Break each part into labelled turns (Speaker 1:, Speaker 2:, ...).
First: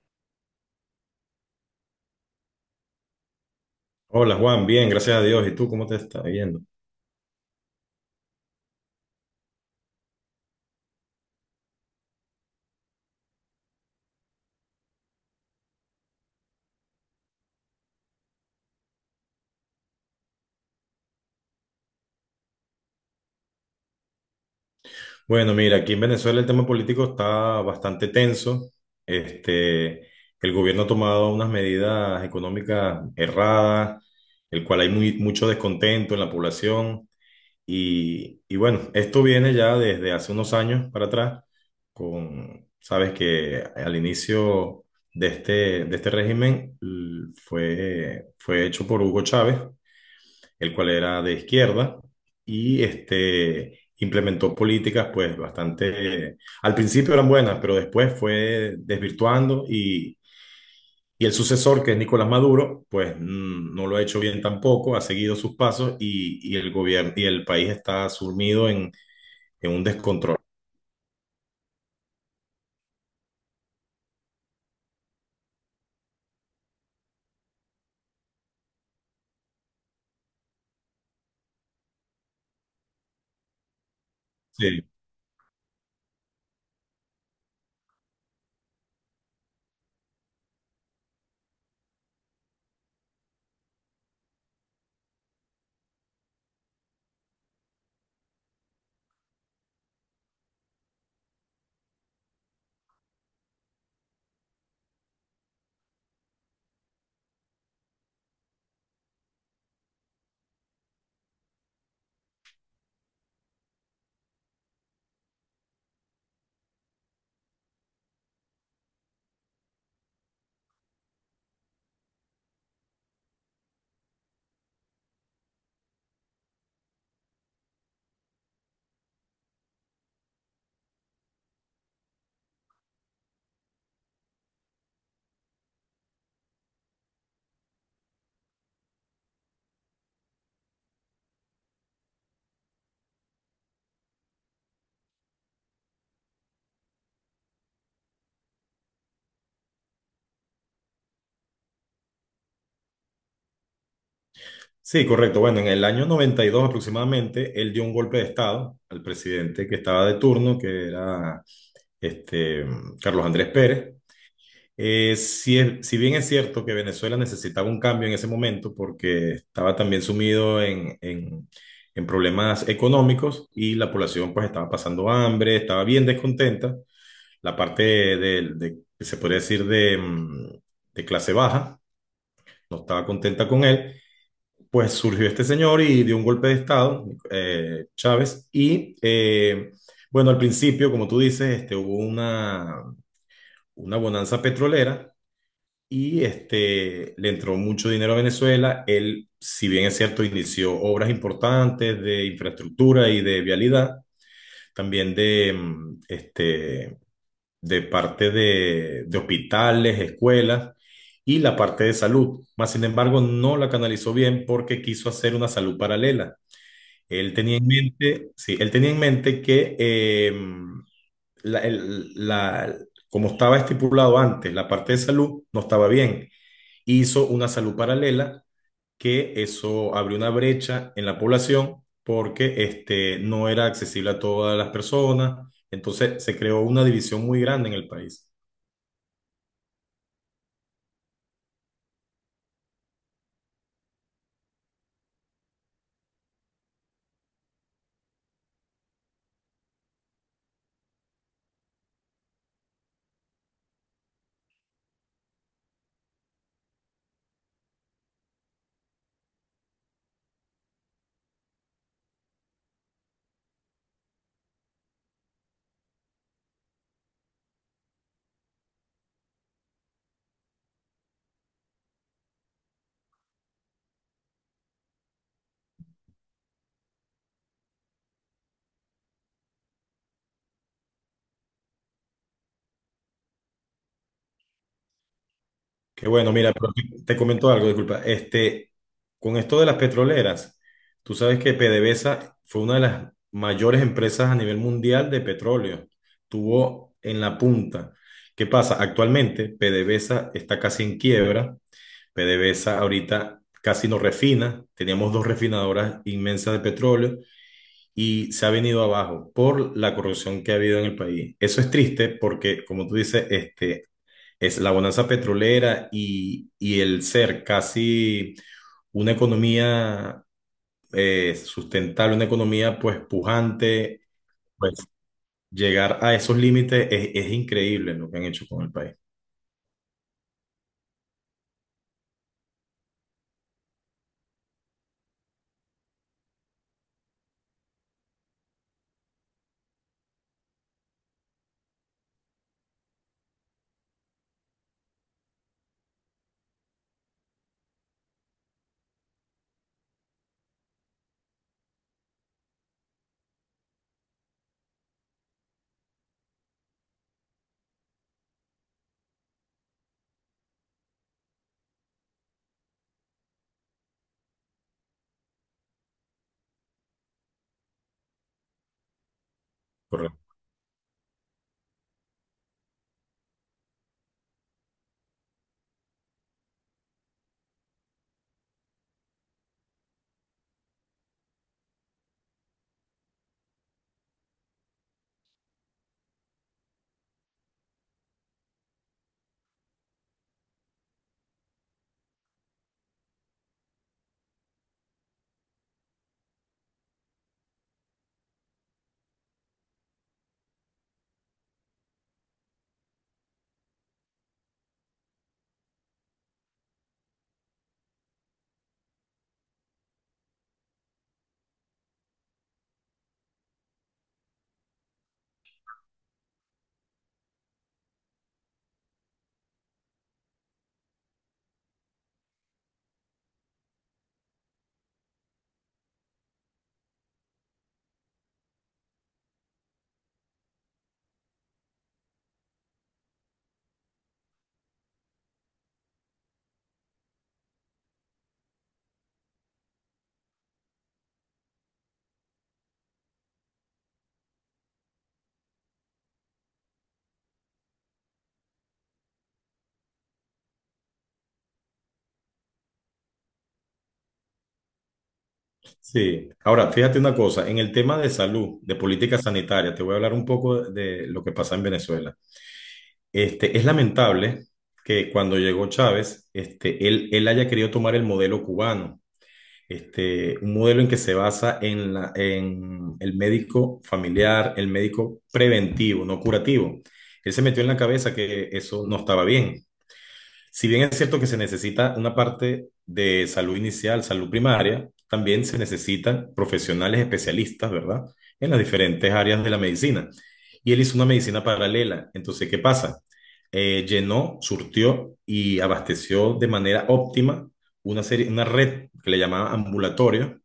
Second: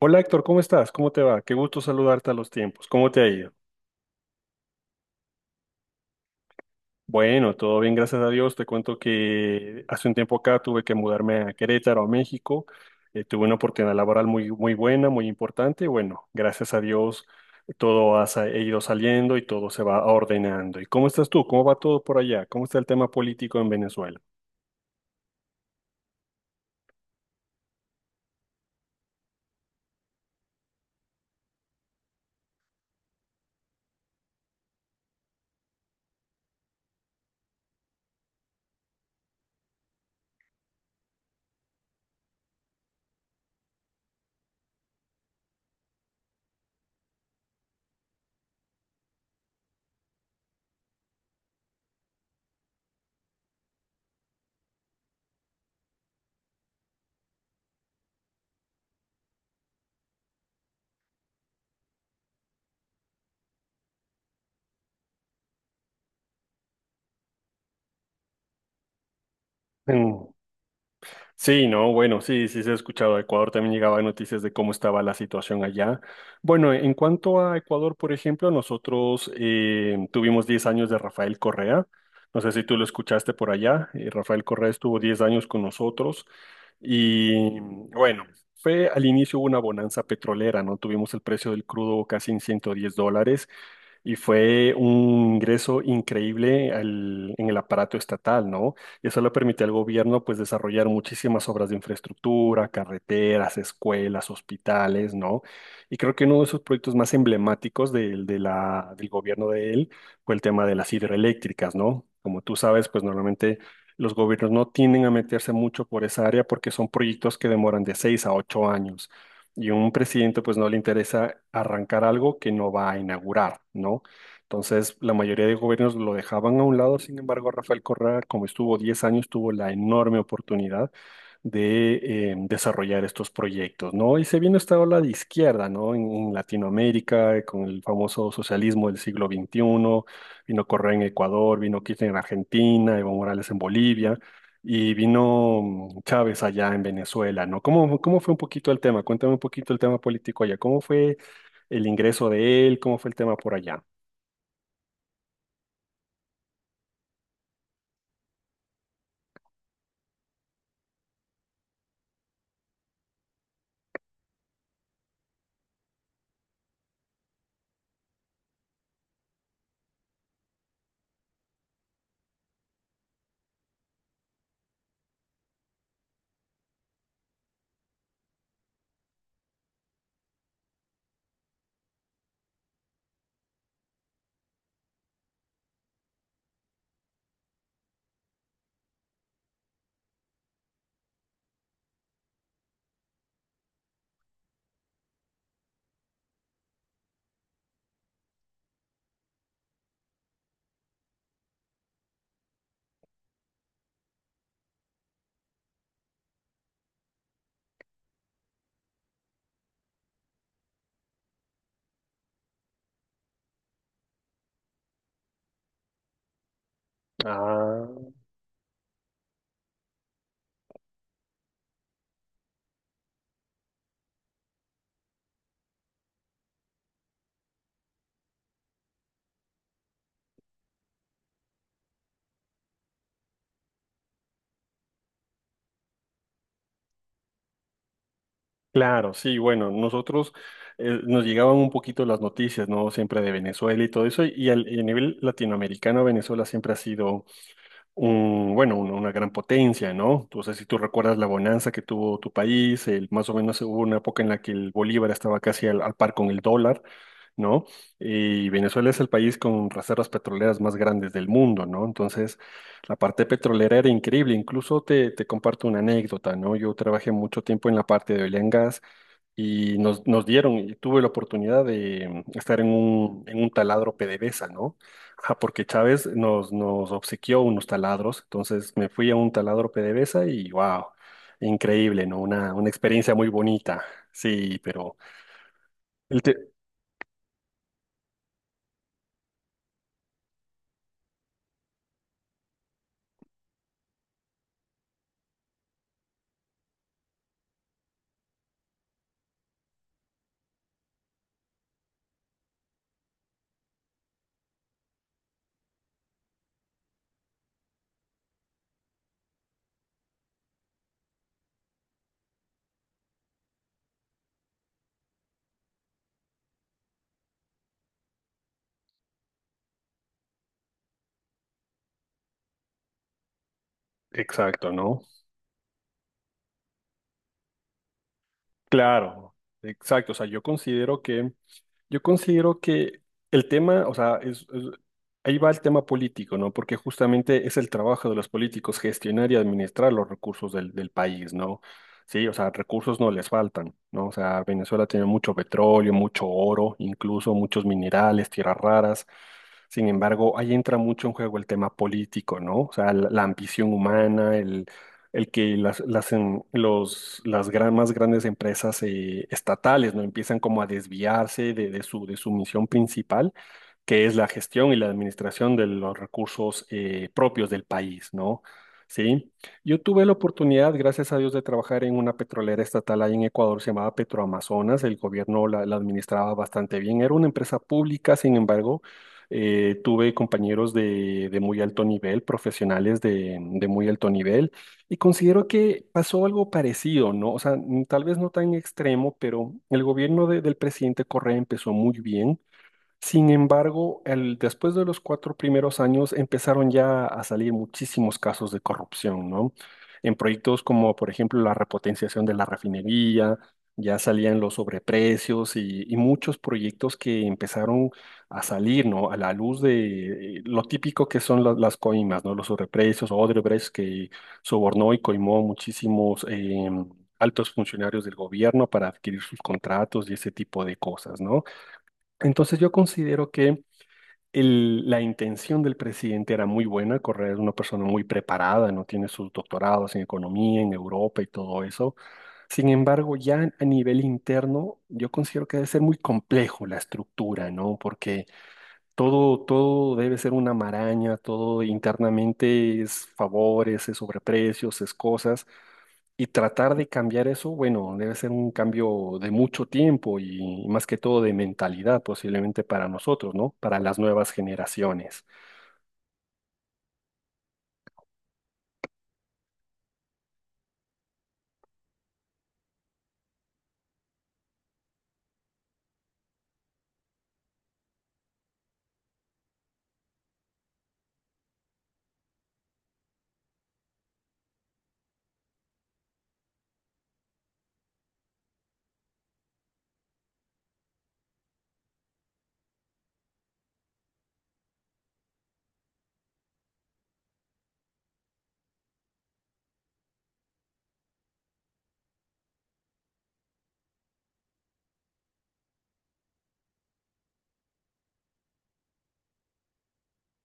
Speaker 1: Hola Héctor, ¿cómo estás? ¿Cómo te va? Qué gusto saludarte a los tiempos. ¿Cómo te ha ido?
Speaker 2: Hola Juan, bien, gracias a Dios. ¿Y tú cómo te está yendo?
Speaker 1: Bueno, todo bien, gracias a Dios. Te cuento que hace un tiempo acá tuve que mudarme a Querétaro, a México. Tuve una oportunidad laboral muy, muy buena, muy importante. Bueno, gracias a Dios todo ha ido saliendo y todo se va ordenando. ¿Y cómo estás tú? ¿Cómo va todo por allá? ¿Cómo está el tema político en Venezuela?
Speaker 2: Bueno, mira, aquí en Venezuela el tema político está bastante tenso. Este, el gobierno ha tomado unas medidas económicas erradas, el cual hay mucho descontento en la población. Y bueno, esto viene ya desde hace unos años para atrás, con, sabes que al inicio de este, de este régimen fue hecho por Hugo Chávez, el cual era de izquierda. Y implementó políticas pues bastante, al principio eran buenas, pero después fue desvirtuando. Y el sucesor, que es Nicolás Maduro, pues no lo ha hecho bien tampoco, ha seguido sus pasos, y el gobierno y el país está sumido en un descontrol.
Speaker 1: Sí, no, bueno, sí, sí se ha escuchado. A Ecuador también llegaba noticias de cómo estaba la situación allá. Bueno, en cuanto a Ecuador, por ejemplo, nosotros tuvimos 10 años de Rafael Correa. No sé si tú lo escuchaste por allá. Rafael Correa
Speaker 2: Sí.
Speaker 1: estuvo 10 años con nosotros y bueno, fue al inicio una bonanza petrolera, ¿no? Tuvimos el precio del crudo casi en $110 y fue un ingreso increíble en el aparato estatal, ¿no? Y eso le permite al gobierno pues desarrollar muchísimas obras de infraestructura, carreteras, escuelas, hospitales, ¿no? Y creo que uno de sus proyectos más emblemáticos del gobierno de él fue el tema de las hidroeléctricas, ¿no? Como tú sabes, pues normalmente los gobiernos no tienden a meterse mucho por esa área porque son proyectos que demoran de 6 a 8 años. Y a un presidente pues no le interesa arrancar algo que no va a inaugurar, ¿no? Entonces, la mayoría de gobiernos lo dejaban a un lado, sin embargo, Rafael Correa, como estuvo 10 años, tuvo la enorme oportunidad de desarrollar estos proyectos, ¿no? Y se vino esta ola de izquierda, ¿no? En Latinoamérica, con el famoso socialismo del siglo XXI, vino Correa en Ecuador, vino Kirchner en Argentina, Evo Morales en Bolivia, y vino Chávez allá en Venezuela, ¿no? ¿Cómo fue un poquito el tema? Cuéntame un poquito el tema político allá. ¿Cómo fue el ingreso de él? ¿Cómo fue el tema por allá?
Speaker 2: Sí, correcto. Bueno, en el año 92 aproximadamente, él dio un golpe de Estado al presidente que estaba de turno, que era este, Carlos Andrés Pérez. Si, si bien es cierto que Venezuela necesitaba un cambio en ese momento, porque estaba también sumido en problemas económicos y la población pues estaba pasando hambre, estaba bien descontenta. La parte que se podría decir de, de clase baja no estaba contenta con él. Pues surgió este señor y dio un golpe de estado, Chávez, bueno, al principio, como tú dices, hubo una bonanza petrolera, y le entró mucho dinero a Venezuela. Él, si bien es cierto, inició obras importantes de infraestructura y de vialidad, también de parte de hospitales, escuelas y la parte de salud. Más sin embargo, no la canalizó bien porque quiso hacer una salud paralela. Él tenía en
Speaker 1: Ah,
Speaker 2: mente, sí, él tenía en mente que la- el- la- como estaba estipulado antes, la parte de salud no estaba bien. Hizo una salud paralela, que eso abrió una brecha en la población, porque no era accesible a todas las personas. Entonces se creó una división muy grande en el país.
Speaker 1: claro, sí, bueno, nosotros nos llegaban un poquito las noticias, ¿no? Siempre de Venezuela y todo eso, y y a nivel latinoamericano, Venezuela siempre ha sido una gran potencia, ¿no? Entonces si tú recuerdas la bonanza que tuvo tu país, más o menos hubo una época en la que el bolívar estaba casi al par con el dólar, ¿no? Y Venezuela es el país con reservas petroleras más grandes del mundo, ¿no? Entonces, la parte petrolera era increíble. Incluso te comparto una anécdota, ¿no? Yo trabajé mucho tiempo en la parte de oil and gas y nos dieron, y tuve la oportunidad de estar en un taladro PDVSA, ¿no? Ajá, porque Chávez nos obsequió unos taladros, entonces me fui a un taladro PDVSA y wow, increíble, ¿no? Una experiencia muy bonita, sí, pero
Speaker 2: Que
Speaker 1: el
Speaker 2: bueno,
Speaker 1: te-
Speaker 2: mira, pero te comento algo, disculpa. Con esto de las petroleras, tú sabes que PDVSA fue una de las mayores empresas a nivel mundial de petróleo. Tuvo en la punta. ¿Qué pasa? Actualmente PDVSA está casi en quiebra. PDVSA ahorita casi no refina, teníamos dos refinadoras inmensas de petróleo y se ha venido abajo por la corrupción que ha habido en el país. Eso es triste porque, como tú dices, es la bonanza petrolera, y el ser casi una economía sustentable, una economía pues pujante,
Speaker 1: exacto,
Speaker 2: pues
Speaker 1: ¿no?
Speaker 2: llegar a esos límites es increíble lo que han hecho con el país.
Speaker 1: Claro, exacto, o sea, yo considero que el tema, o sea, ahí va el tema político, ¿no? Porque justamente es el trabajo de los políticos gestionar y administrar los recursos del país, ¿no? Sí, o sea, recursos no les faltan, ¿no? O sea, Venezuela tiene mucho petróleo, mucho oro, incluso muchos minerales, tierras raras. Sin embargo, ahí entra mucho en juego el tema político, ¿no? O sea, la ambición humana, el que las más grandes empresas estatales no empiezan como a desviarse de su misión principal, que es la gestión y la administración de los recursos propios del país, ¿no? Sí, yo tuve la
Speaker 2: Correcto.
Speaker 1: oportunidad, gracias a Dios, de trabajar en una petrolera estatal ahí en Ecuador, se llamaba Petroamazonas, el gobierno la administraba bastante bien, era una empresa pública. Sin embargo, tuve compañeros de muy alto nivel, profesionales de muy alto nivel, y considero que pasó algo parecido, ¿no? O sea, tal vez no tan extremo, pero el gobierno del presidente Correa empezó muy bien. Sin embargo, después de los 4 primeros años empezaron ya a salir muchísimos casos de corrupción, ¿no? En proyectos como, por ejemplo, la repotenciación de la refinería, ya salían los sobreprecios y muchos proyectos que empezaron a salir, ¿no? A la luz de lo típico, que son las coimas, ¿no? Los sobreprecios, Odebrecht, que sobornó y coimó muchísimos altos funcionarios del gobierno para adquirir sus contratos y ese tipo de cosas, ¿no? Entonces yo considero que la intención del presidente era muy buena. Correa es una persona muy preparada, no tiene sus doctorados en economía, en Europa y todo eso. Sin embargo, ya a nivel interno, yo considero que debe ser muy complejo la estructura, ¿no? Porque todo, todo debe ser una maraña, todo internamente es favores, es sobreprecios, es cosas. Y tratar de cambiar eso, bueno, debe ser un cambio de mucho tiempo y más que todo de mentalidad, posiblemente para nosotros, ¿no? Para las nuevas generaciones.
Speaker 2: Sí, ahora fíjate una cosa, en el tema de salud, de política sanitaria, te voy a hablar un poco de lo que pasa en Venezuela. Es lamentable que cuando llegó Chávez, él haya querido tomar el modelo cubano, un modelo en que se basa en en el médico familiar, el médico preventivo, no curativo. Él se metió en la cabeza que eso no estaba bien. Si bien es cierto que se necesita una parte de salud inicial, salud primaria, también se necesitan profesionales especialistas, ¿verdad? En las diferentes áreas de la medicina. Y él hizo una medicina paralela. Entonces, ¿qué pasa? Llenó, surtió y abasteció de manera óptima una red que le llamaba ambulatorio,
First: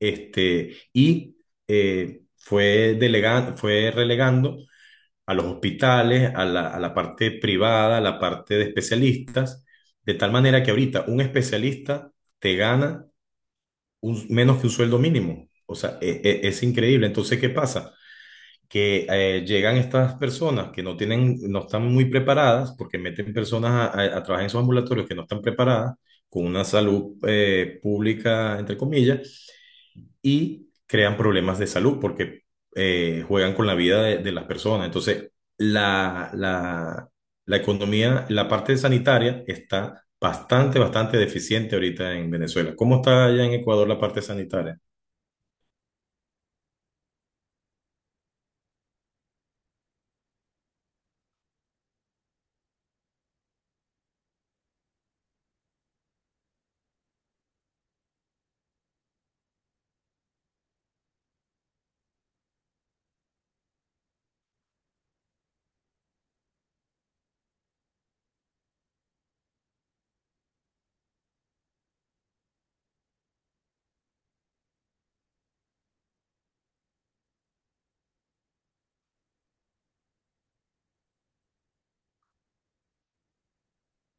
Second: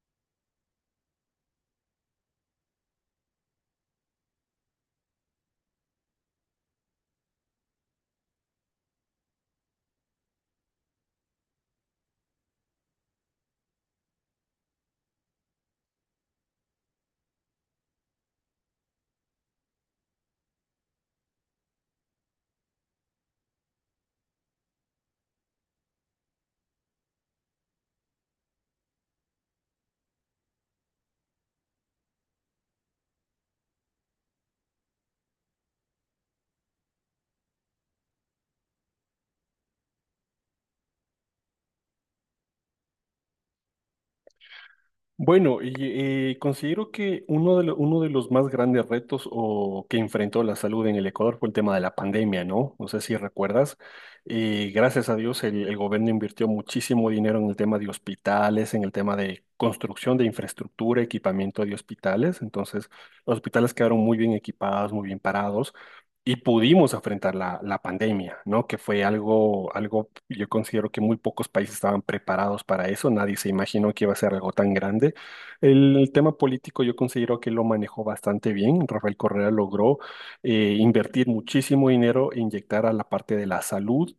Speaker 2: y fue delegando, fue relegando a los hospitales, a la parte privada, a la parte de especialistas, de tal manera que ahorita un especialista te gana menos que un sueldo mínimo. O sea, es, increíble. Entonces, ¿qué pasa? Que llegan estas personas que no tienen, no están muy preparadas, porque meten personas a trabajar en esos ambulatorios que no están preparadas, con una salud pública, entre comillas, y crean problemas de salud porque juegan con la vida de las personas. Entonces, la, la, la economía, la parte sanitaria está bastante, bastante deficiente ahorita en Venezuela. ¿Cómo está allá en Ecuador la parte sanitaria?
Speaker 1: Bueno, considero que uno de los más grandes retos o que enfrentó la salud en el Ecuador fue el tema de la pandemia, ¿no? No sé si recuerdas. Gracias a Dios, el gobierno invirtió muchísimo dinero en el tema de hospitales, en el tema de construcción de infraestructura, equipamiento de hospitales. Entonces, los hospitales quedaron muy bien equipados, muy bien parados, y pudimos enfrentar la pandemia, ¿no? Que fue algo, algo, yo considero que muy pocos países estaban preparados para eso, nadie se imaginó que iba a ser algo tan grande. El tema político yo considero que lo manejó bastante bien, Rafael Correa logró invertir muchísimo dinero e inyectar a la parte de la salud.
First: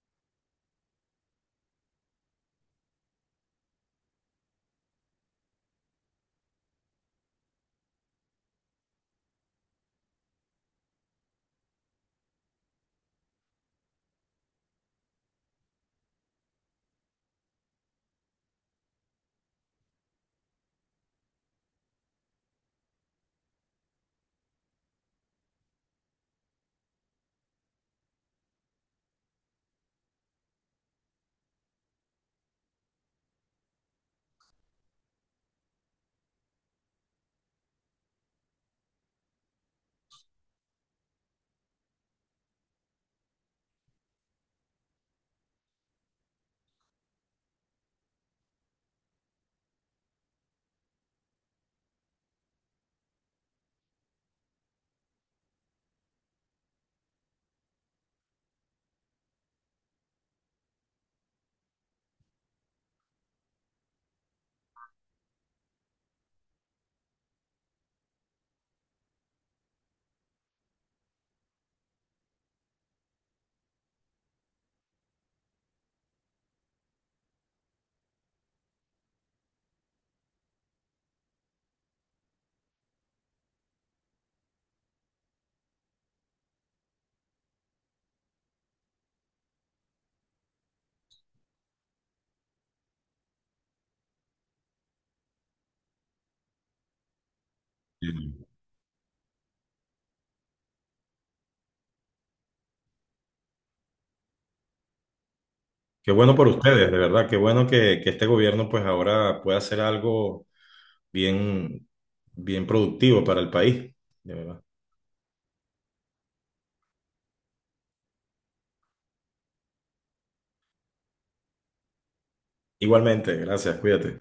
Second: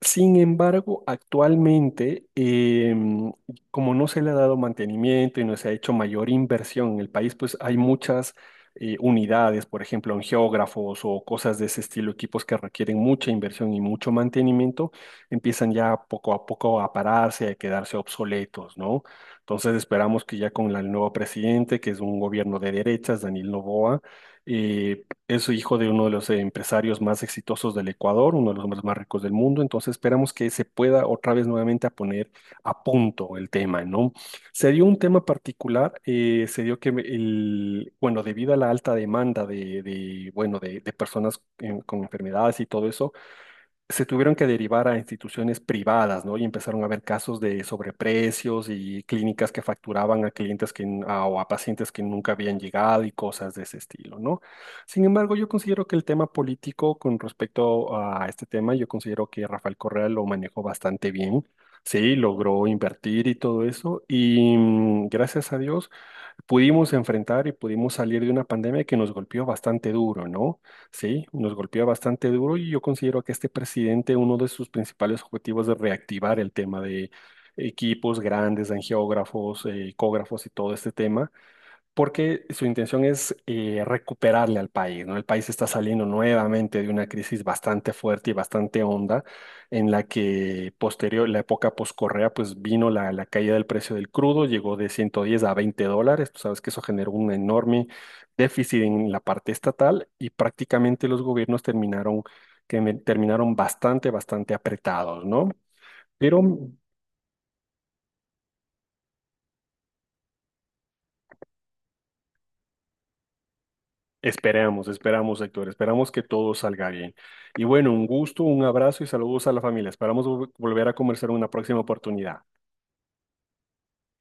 Speaker 1: Sin embargo, actualmente, como no se le ha dado mantenimiento y no se ha hecho mayor inversión en el país, pues hay muchas unidades, por ejemplo, geógrafos o cosas de ese estilo, equipos que requieren mucha inversión y mucho mantenimiento, empiezan ya poco a poco a pararse, a quedarse obsoletos, ¿no? Entonces esperamos que ya con el nuevo presidente, que es un gobierno de derechas, Daniel Noboa, eh, es hijo de uno de los empresarios más exitosos del Ecuador, uno de los hombres más ricos del mundo, entonces esperamos que se pueda otra vez nuevamente a poner a punto el tema, ¿no? Se dio un tema particular, se dio que bueno, debido a la alta demanda bueno, de personas con enfermedades y todo eso, se tuvieron que derivar a instituciones privadas, ¿no? Y empezaron a haber casos de sobreprecios y clínicas que facturaban a clientes o a pacientes que nunca habían llegado y cosas de ese estilo, ¿no? Sin embargo, yo considero que el tema político con respecto a este tema, yo considero que Rafael Correa lo manejó bastante bien, sí, logró invertir y todo eso, y gracias a Dios pudimos enfrentar y pudimos salir de una pandemia que nos golpeó bastante duro, ¿no? Sí, nos golpeó bastante duro y yo considero que este presidente, uno de sus principales objetivos es reactivar el tema de equipos grandes, angiógrafos, ecógrafos y todo este tema, porque su intención es recuperarle al país, ¿no? El país está saliendo nuevamente de una crisis bastante fuerte y bastante honda, en la que posterior, la época post-Correa, pues vino la caída del precio del crudo, llegó de 110 a $20, tú sabes que eso generó un enorme
Speaker 2: Mm.
Speaker 1: déficit en la parte estatal y prácticamente los gobiernos terminaron, terminaron bastante, bastante apretados, ¿no?
Speaker 2: Qué bueno
Speaker 1: Pero
Speaker 2: por ustedes, de verdad, qué bueno que este gobierno pues ahora pueda hacer algo bien, bien productivo para el país, de verdad.
Speaker 1: esperamos, Héctor, esperamos que todo salga bien. Y bueno, un gusto, un abrazo y saludos a la familia. Esperamos volver a conversar en una próxima oportunidad.
Speaker 2: Igualmente, gracias, cuídate.